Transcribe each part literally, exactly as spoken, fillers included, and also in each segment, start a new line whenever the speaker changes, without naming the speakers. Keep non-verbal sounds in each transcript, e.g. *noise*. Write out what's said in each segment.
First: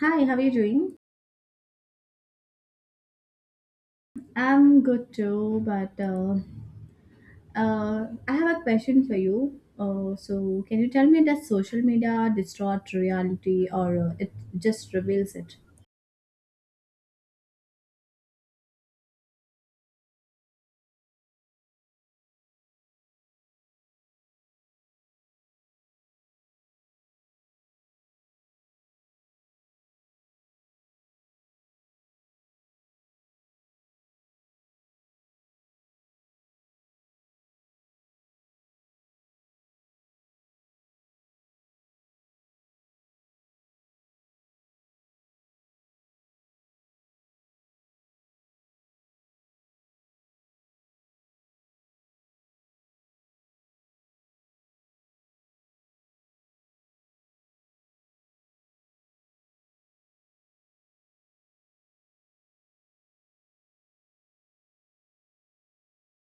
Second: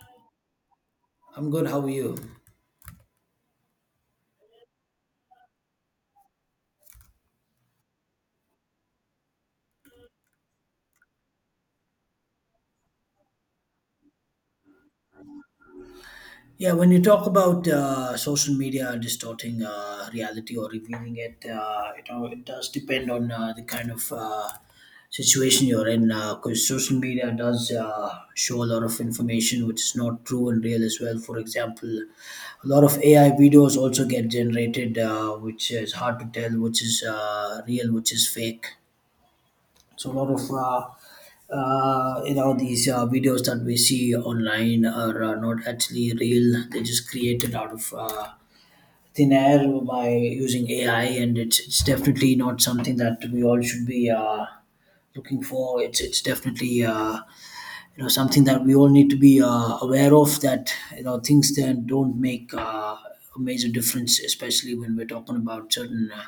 Hi, how are you doing?
I'm good. How are you?
I'm good too, but uh, uh, I have a question for you. Uh, so, can you tell me, does social media distort reality, or uh, it just reveals it?
Yeah, when you talk about uh, social media distorting uh, reality or revealing it, uh, you know, it does depend on uh, the kind of uh, situation you're in, because social media does uh, show a lot of information which is not true and real as well. For example, a lot of A I videos also get generated, uh, which is hard to tell which is uh, real, which is fake. So a lot of uh, uh, you know, these uh, videos that we see online are uh, not actually real. They're just created out of uh, thin air by using A I, and it's it's definitely not something that we all should be uh, looking for. It's it's definitely, uh, you know, something that we all need to be uh, aware of. That, you know, things that don't make uh, a major difference, especially when we're talking about certain. Uh,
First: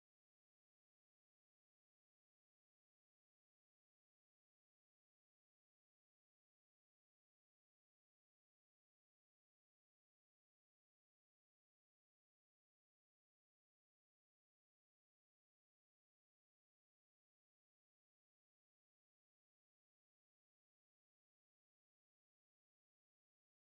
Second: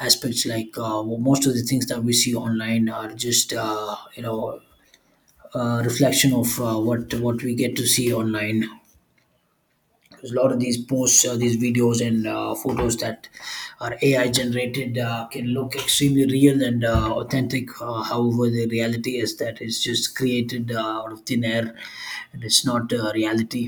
aspects like, uh, well, most of the things that we see online are just, uh, you know, uh, reflection of uh, what what we get to see online, because a lot of these posts, uh, these videos and uh, photos that are ai generated uh, can look extremely real and uh, authentic. Uh, however, the reality is that it's just created uh, out of thin air, and it's not uh, reality,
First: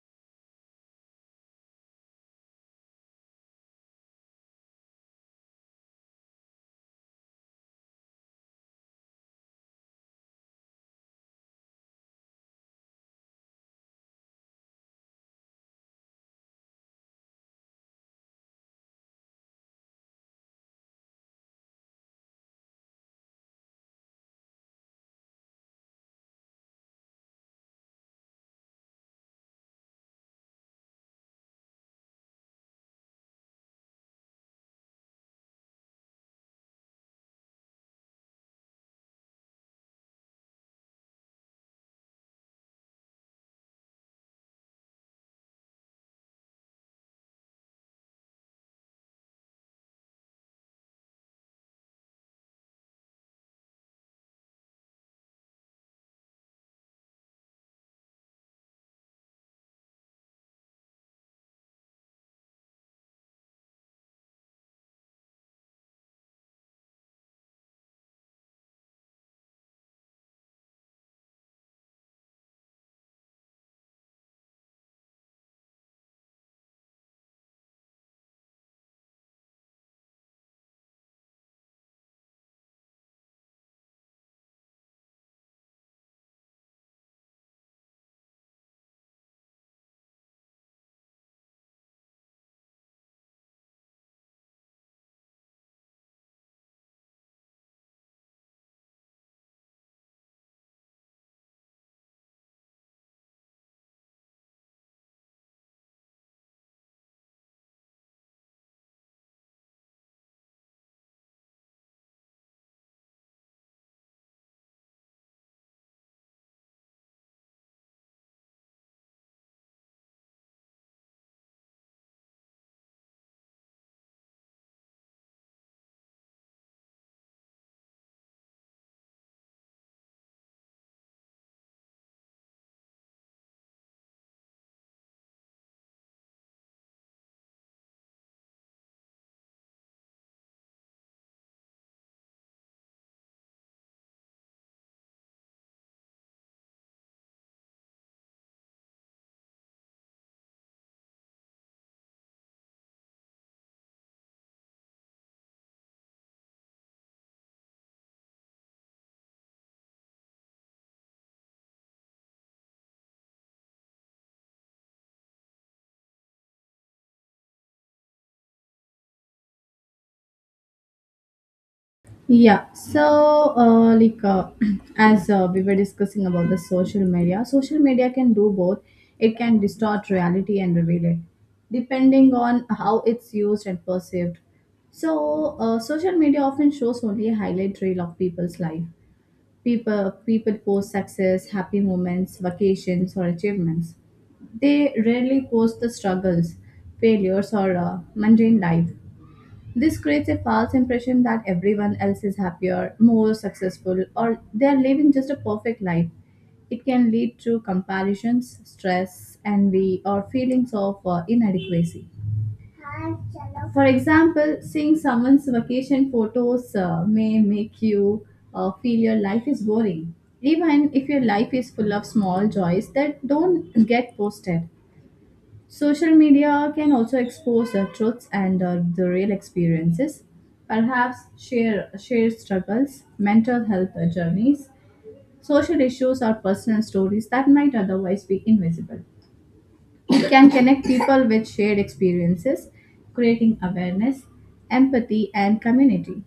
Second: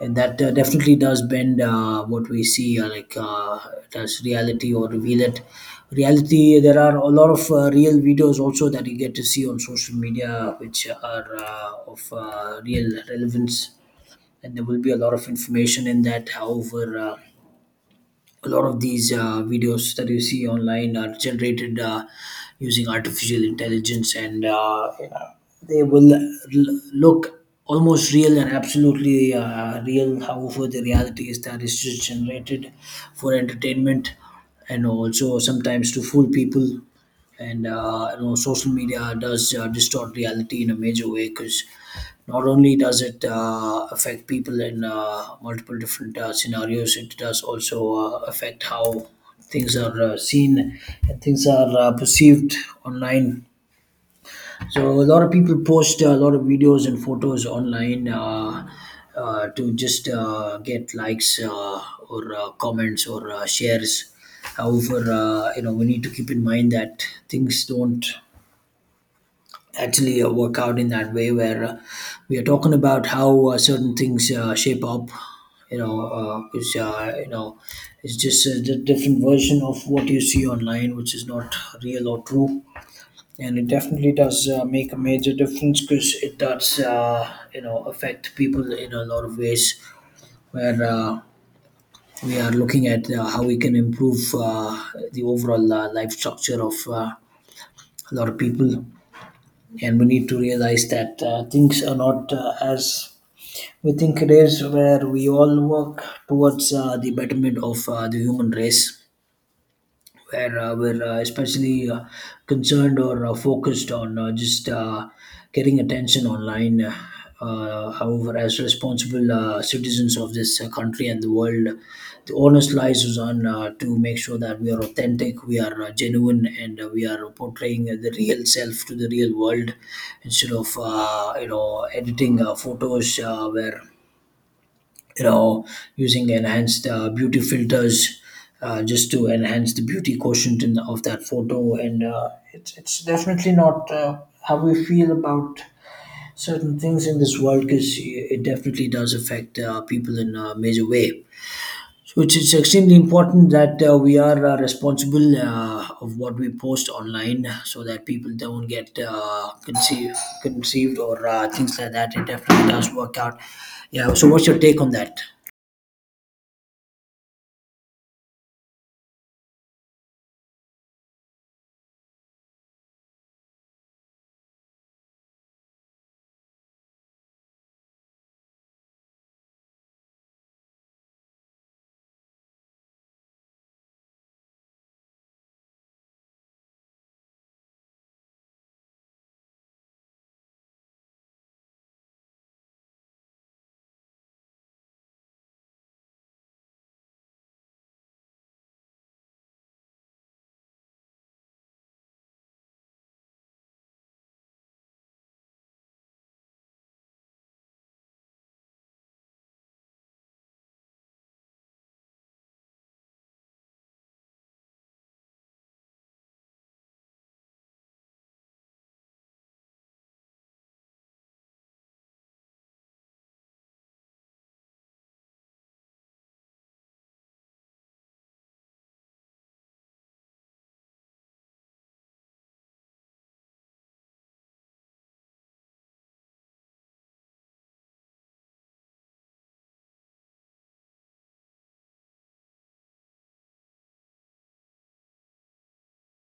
and that uh, definitely does bend uh, what we see, uh, like uh, does reality or reveal it. Reality, there are a lot of uh, real videos also that you get to see on social media, which are uh, of uh, real relevance. And there will be a lot of information in that. However, uh, a lot of these uh, videos that you see online are generated uh, using artificial intelligence, and uh, you know, they will l- look almost real and absolutely uh, real. However, the reality is that it's just generated for entertainment, and also sometimes to fool people. And uh, you know, social media does uh, distort reality in a major way, because not only does it uh, affect people in uh, multiple different uh, scenarios, it does also uh, affect how things are uh, seen and things are uh, perceived online. So a lot of people post a lot of videos and photos online, uh, uh, to just uh, get likes, uh, or uh, comments, or uh, shares. However, uh, you know, we need to keep in mind that things don't actually uh, work out in that way, where uh, we are talking about how uh, certain things uh, shape up. You know, uh, it's uh, you know, it's just a di- different version of what you see online, which is not real or true. And it definitely does uh, make a major difference, because it does, uh, you know, affect people in a lot of ways, where uh, we are looking at uh, how we can improve uh, the overall uh, life structure of uh, a lot of people. And we need to realize that uh, things are not uh, as we think it is, where we all work towards uh, the betterment of uh, the human race, where uh, we're uh, especially uh, concerned or uh, focused on uh, just uh, getting attention online. Uh, however, as responsible uh, citizens of this uh, country and the world, the onus lies is on uh, to make sure that we are authentic, we are uh, genuine, and uh, we are portraying uh, the real self to the real world, instead of, uh, you know, editing uh, photos, uh, where, you know, using enhanced uh, beauty filters uh, just to enhance the beauty quotient in, of that photo. And uh, it's, it's definitely not uh, how we feel about certain things in this world, because it definitely does affect uh, people in a major way. So it's, it's extremely important that uh, we are uh, responsible uh, of what we post online, so that people don't get uh, conceived, conceived, or uh, things like that. It definitely does work out. Yeah. So what's your take on that?
Yeah, so uh, like uh, *clears throat* as uh, we were discussing about the social media, social media can do both. It can distort reality and reveal it, depending on how it's used and perceived. So, uh, social media often shows only a highlight reel of people's life. People, people post success, happy moments, vacations, or achievements. They rarely post the struggles, failures, or uh, mundane life. This creates a false impression that everyone else is happier, more successful, or they are living just a perfect life. It can lead to comparisons, stress, envy, or feelings of uh, inadequacy. For example, seeing someone's vacation photos uh, may make you uh, feel your life is boring, even if your life is full of small joys that don't get posted. Social media can also expose the truths and uh, the real experiences, perhaps share share struggles, mental health uh, journeys, social issues, or personal stories that might otherwise be invisible, can connect people with shared experiences, creating awareness, empathy, and community.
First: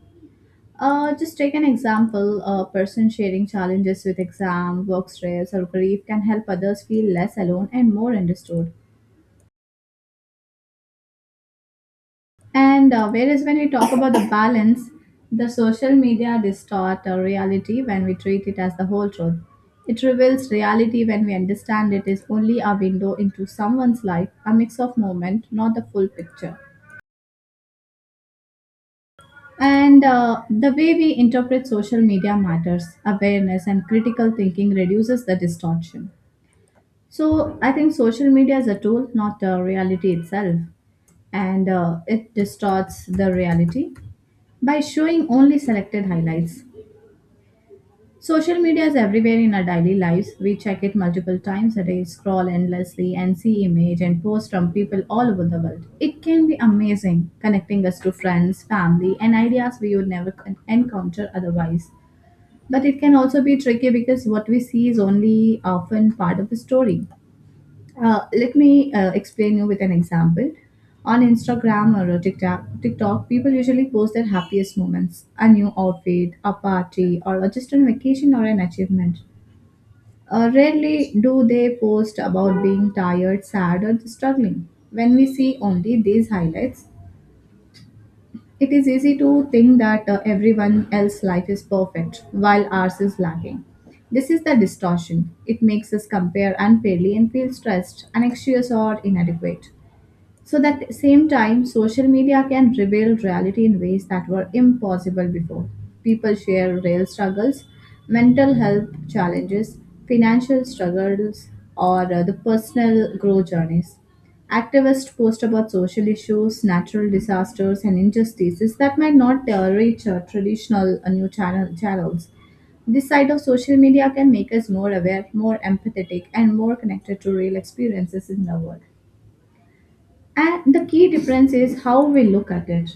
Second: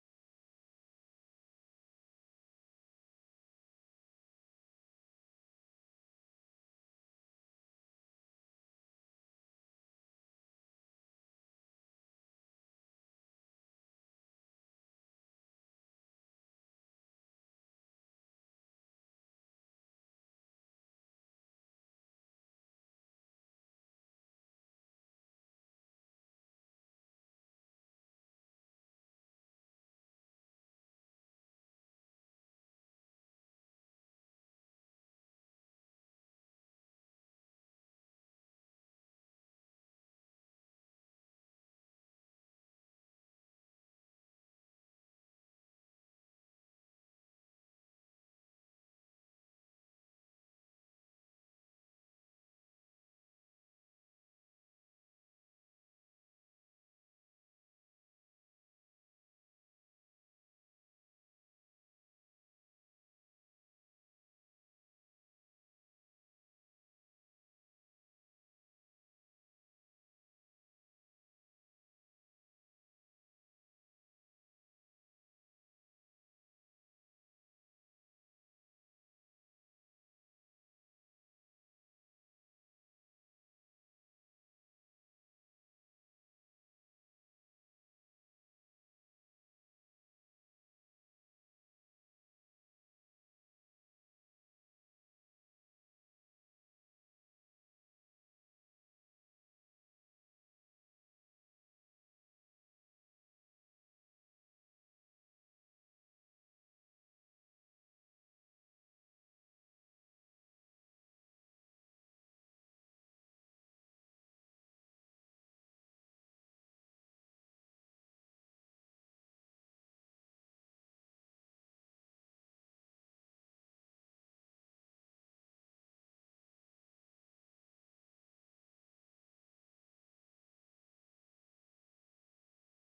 Uh, just take an example: a person sharing challenges with exam, work stress, or grief can help others feel less alone and more understood. And uh, whereas when we talk about the balance, the social media distort our reality when we treat it as the whole truth. It reveals reality when we understand it is only a window into someone's life, a mix of moment, not the full picture. And uh, the way we interpret social media matters. Awareness and critical thinking reduces the distortion. So I think social media is a tool, not the reality itself. And uh, it distorts the reality by showing only selected highlights. Social media is everywhere in our daily lives. We check it multiple times a day, scroll endlessly, and see images and posts from people all over the world. It can be amazing, connecting us to friends, family, and ideas we would never con- encounter otherwise. But it can also be tricky because what we see is only often part of the story. Uh, let me uh, explain you with an example. On Instagram or a TikTok, TikTok, people usually post their happiest moments, a new outfit, a party, or just a vacation or an achievement. Uh, rarely do they post about being tired, sad, or struggling. When we see only these highlights, it is easy to think that uh, everyone else's life is perfect while ours is lacking. This is the distortion. It makes us compare unfairly and feel stressed, anxious, or inadequate. So that at the same time, social media can reveal reality in ways that were impossible before. People share real struggles, mental health challenges, financial struggles, or uh, the personal growth journeys. Activists post about social issues, natural disasters, and injustices that might not uh, reach uh, traditional uh, new channel- channels. This side of social media can make us more aware, more empathetic, and more connected to real experiences in the world. And the key difference is how we look at it.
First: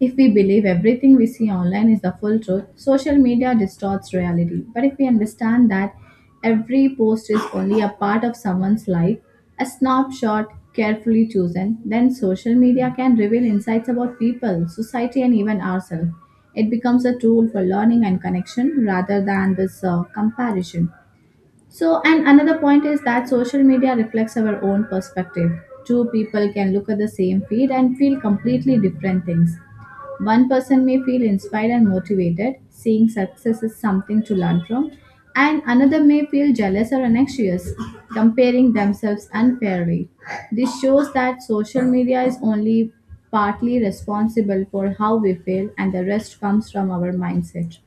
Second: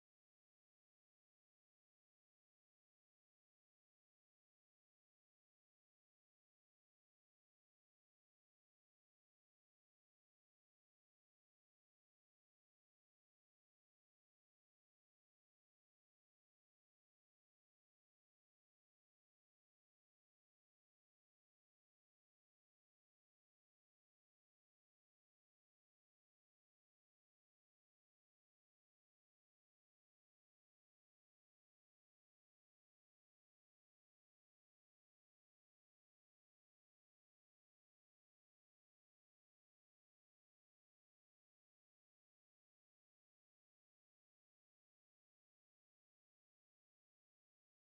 If we believe everything we see online is the full truth, social media distorts reality. But if we understand that every post is only a part of someone's life, a snapshot carefully chosen, then social media can reveal insights about people, society, and even ourselves. It becomes a tool for learning and connection rather than this uh, comparison. So, and another point is that social media reflects our own perspective. Two people can look at the same feed and feel completely different things. One person may feel inspired and motivated, seeing success is something to learn from, and another may feel jealous or anxious, comparing themselves unfairly. This shows that social media is only partly responsible for how we feel, and the rest comes from our mindset.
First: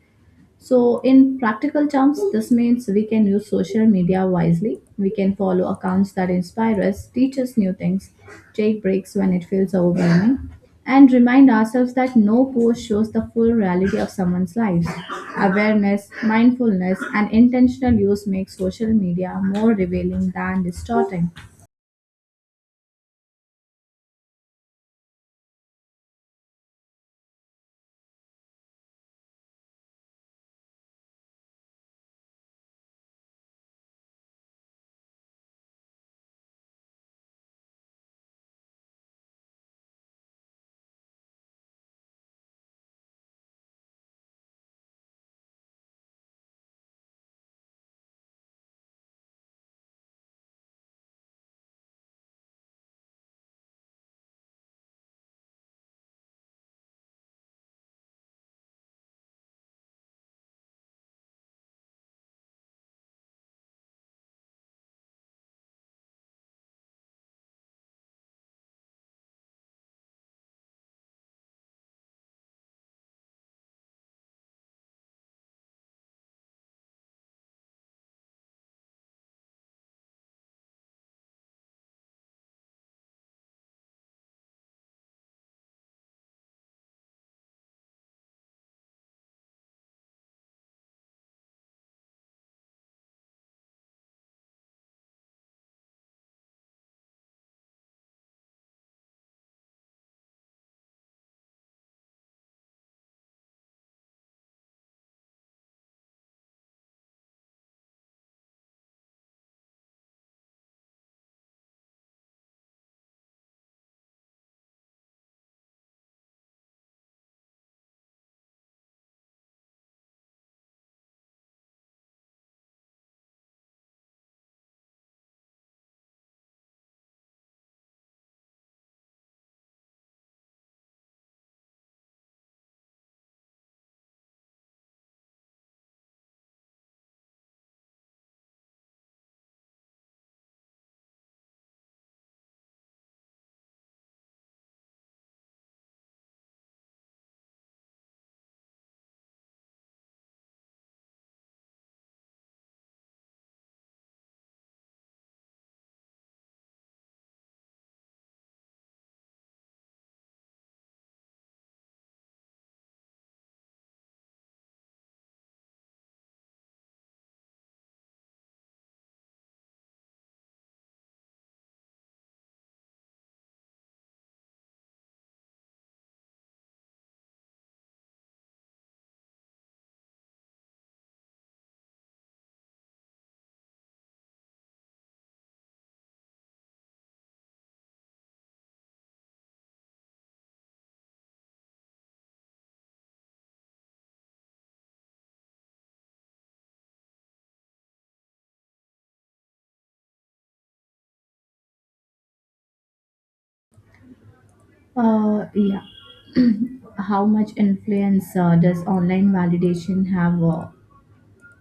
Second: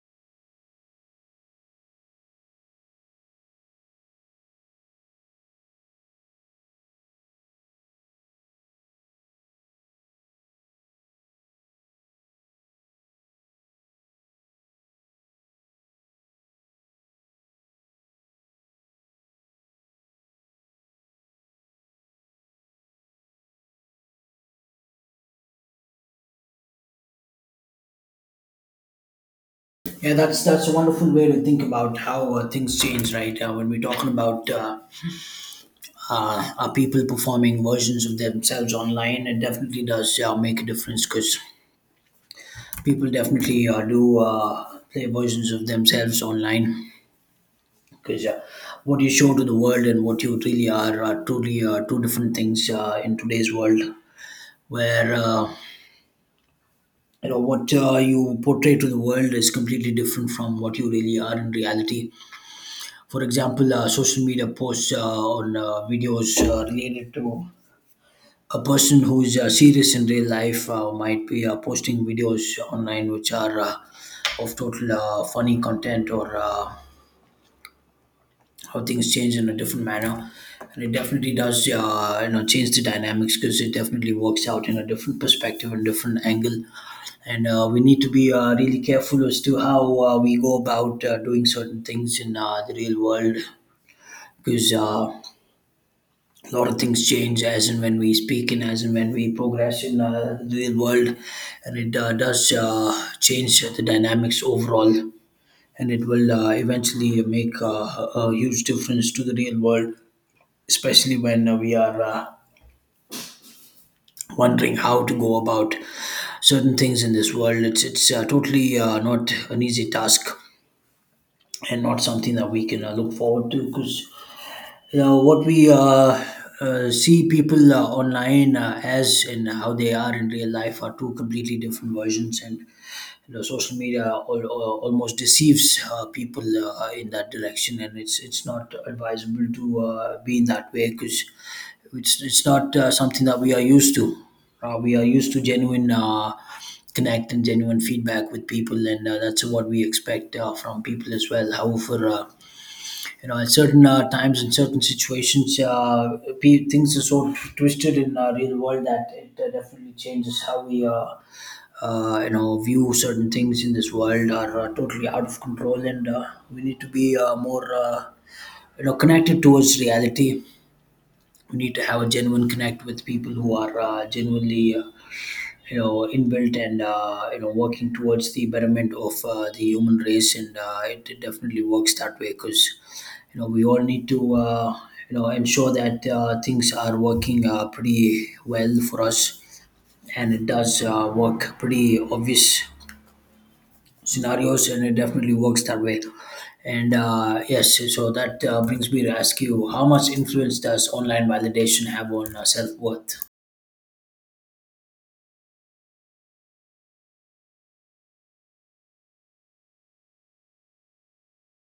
So, in practical terms, this means we can use social media wisely. We can follow accounts that inspire us, teach us new things, take breaks when it feels overwhelming, and remind ourselves that no post shows the full reality of someone's lives. Awareness, mindfulness, and intentional use make social media more revealing than distorting.
Yeah, that's that's a wonderful way to think about how uh, things change, right? Uh, when we're talking about uh, uh, are people performing versions of themselves online, it definitely does uh, make a difference, because people definitely uh, do uh, play versions of themselves online. Because uh, what you show to the world and what you really are are truly uh, two different things uh, in today's world, where, uh, you know, what uh, you portray to the world is completely different from what you really are in reality. For example, uh, social media posts uh, on uh, videos uh, related to a person who's uh, serious in real life uh, might be uh, posting videos online which are uh, of total uh, funny content, or uh, how things change in a different manner. And it definitely does, uh, you know, change the dynamics, because it definitely works out in a different perspective and different angle. And uh, we need to be uh, really careful as to how uh, we go about uh, doing certain things in uh, the real world, because uh, a lot of things change as and when we speak, and as and when we progress in uh, the real world. And it uh, does uh, change the dynamics overall, and it will uh, eventually make uh, a huge difference to the real world, especially when uh, we are uh, wondering how to go about certain things in this world. It's it's uh, totally uh, not an easy task, and not something that we can uh, look forward to. Because you know what we uh, uh, see people uh, online uh, as and how they are in real life are two completely different versions. And you know, social media al- al- almost deceives uh, people uh, in that direction, and it's it's not advisable to uh, be in that way, because it's it's not uh, something that we are used to. Uh, we are used to genuine uh, connect and genuine feedback with people, and uh, that's what we expect uh, from people as well. However, Uh, you know, at certain uh, times in certain situations, uh, pe- things are so twisted in our real world that it uh, definitely changes how we uh, uh, you know, view certain things in this world are uh, totally out of control. And uh, we need to be uh, more uh, you know, connected towards reality. We need to have a genuine connect with people who are uh, genuinely, uh, you know, inbuilt, and uh, you know, working towards the betterment of uh, the human race. And uh, it, it definitely works that way, because you know, we all need to, uh, you know, ensure that uh, things are working uh, pretty well for us. And it does uh, work pretty obvious scenarios, and it definitely works that way. And uh, yes, so that uh, brings me to ask you, how much influence does online validation have on uh, self-worth?
Uh, yeah. How much influence uh, does online validation have uh,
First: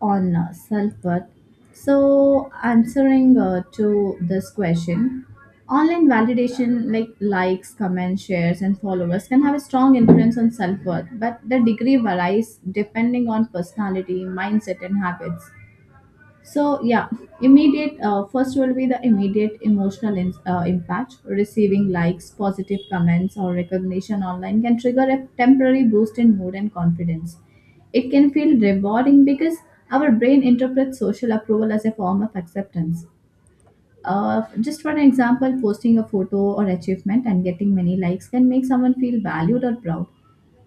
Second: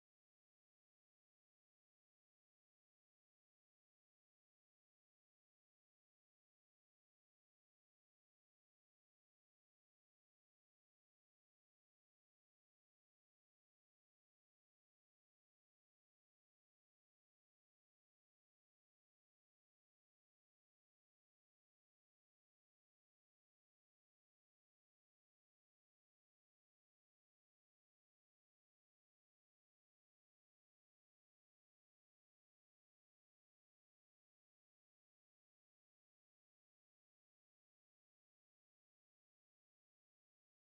on uh, self-worth? So, answering uh, to this question, online validation like likes, comments, shares, and followers can have a strong influence on self-worth, but the degree varies depending on personality, mindset, and habits. So yeah, immediate uh, first will be the immediate emotional in, uh, impact. Receiving likes, positive comments, or recognition online can trigger a temporary boost in mood and confidence. It can feel rewarding because our brain interprets social approval as a form of acceptance. Uh, just for an example, posting a photo or achievement and getting many likes can make someone feel valued or proud.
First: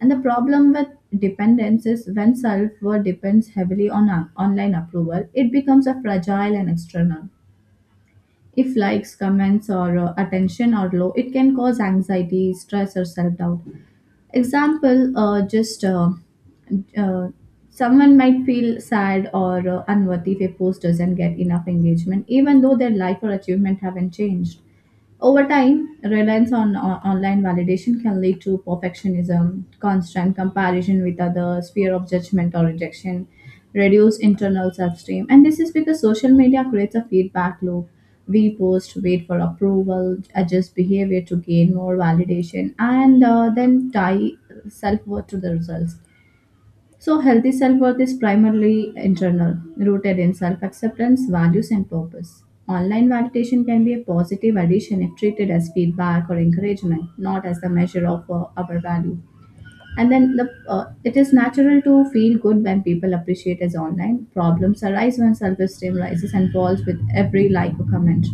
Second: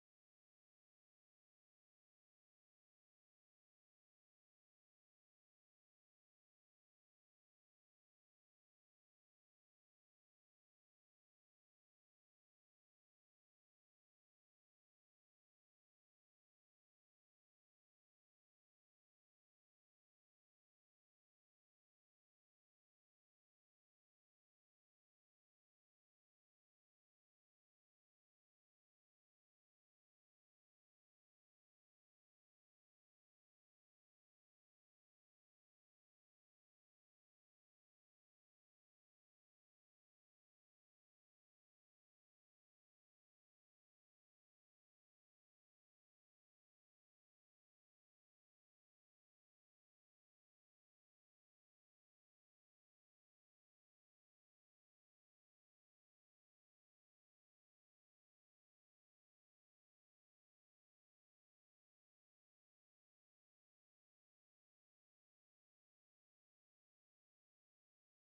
And the problem with dependence is, when self-worth depends heavily on on- online approval, it becomes a fragile and external. If likes, comments, or uh, attention are low, it can cause anxiety, stress, or self-doubt. Example, uh, just uh, uh, someone might feel sad or uh, unworthy if a post doesn't get enough engagement, even though their life or achievement haven't changed. Over time, reliance on o- online validation can lead to perfectionism, constant comparison with others, fear of judgment or rejection, reduced internal self esteem. And this is because social media creates a feedback loop. We post, wait for approval, adjust behavior to gain more validation, and uh, then tie self worth to the results. So, healthy self worth is primarily internal, rooted in self acceptance, values, and purpose. Online validation can be a positive addition if treated as feedback or encouragement, not as the measure of uh, our value. And then the, uh, it is natural to feel good when people appreciate us online. Problems arise when self esteem rises and falls with every like or comment.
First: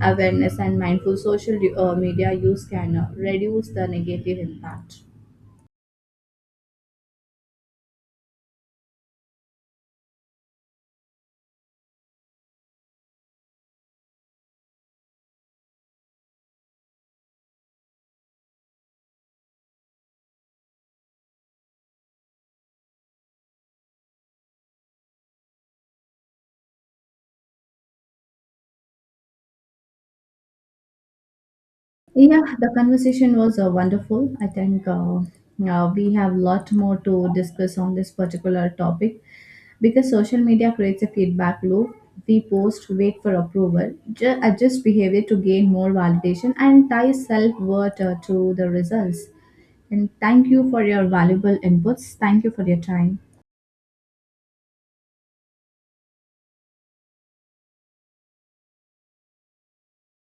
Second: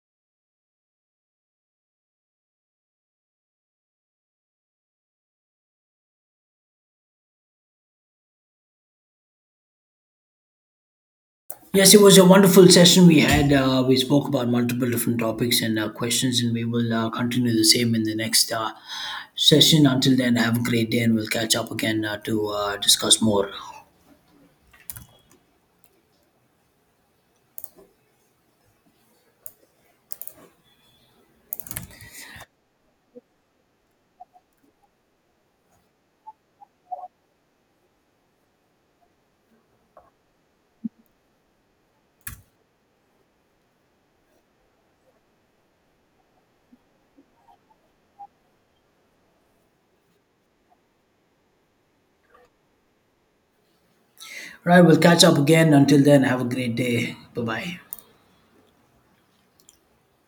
Awareness and mindful social uh, media use can uh, reduce the negative impact.
Yes, it was a wonderful session we had. Uh, we spoke about multiple different topics and uh, questions, and we will uh, continue the same in the next uh, session. Until then, have a great day, and we'll catch up again uh, to uh, discuss more.
Yeah, the conversation was uh, wonderful. I think uh, uh, we have a lot more to discuss on this particular topic because social media creates a feedback loop. We post, wait for approval, ju- adjust behavior to gain more validation, and tie self worth uh, to the results. And thank you for your valuable inputs. Thank you for your time.
Right, right, we'll catch up again. Until then, have a great day. Bye bye.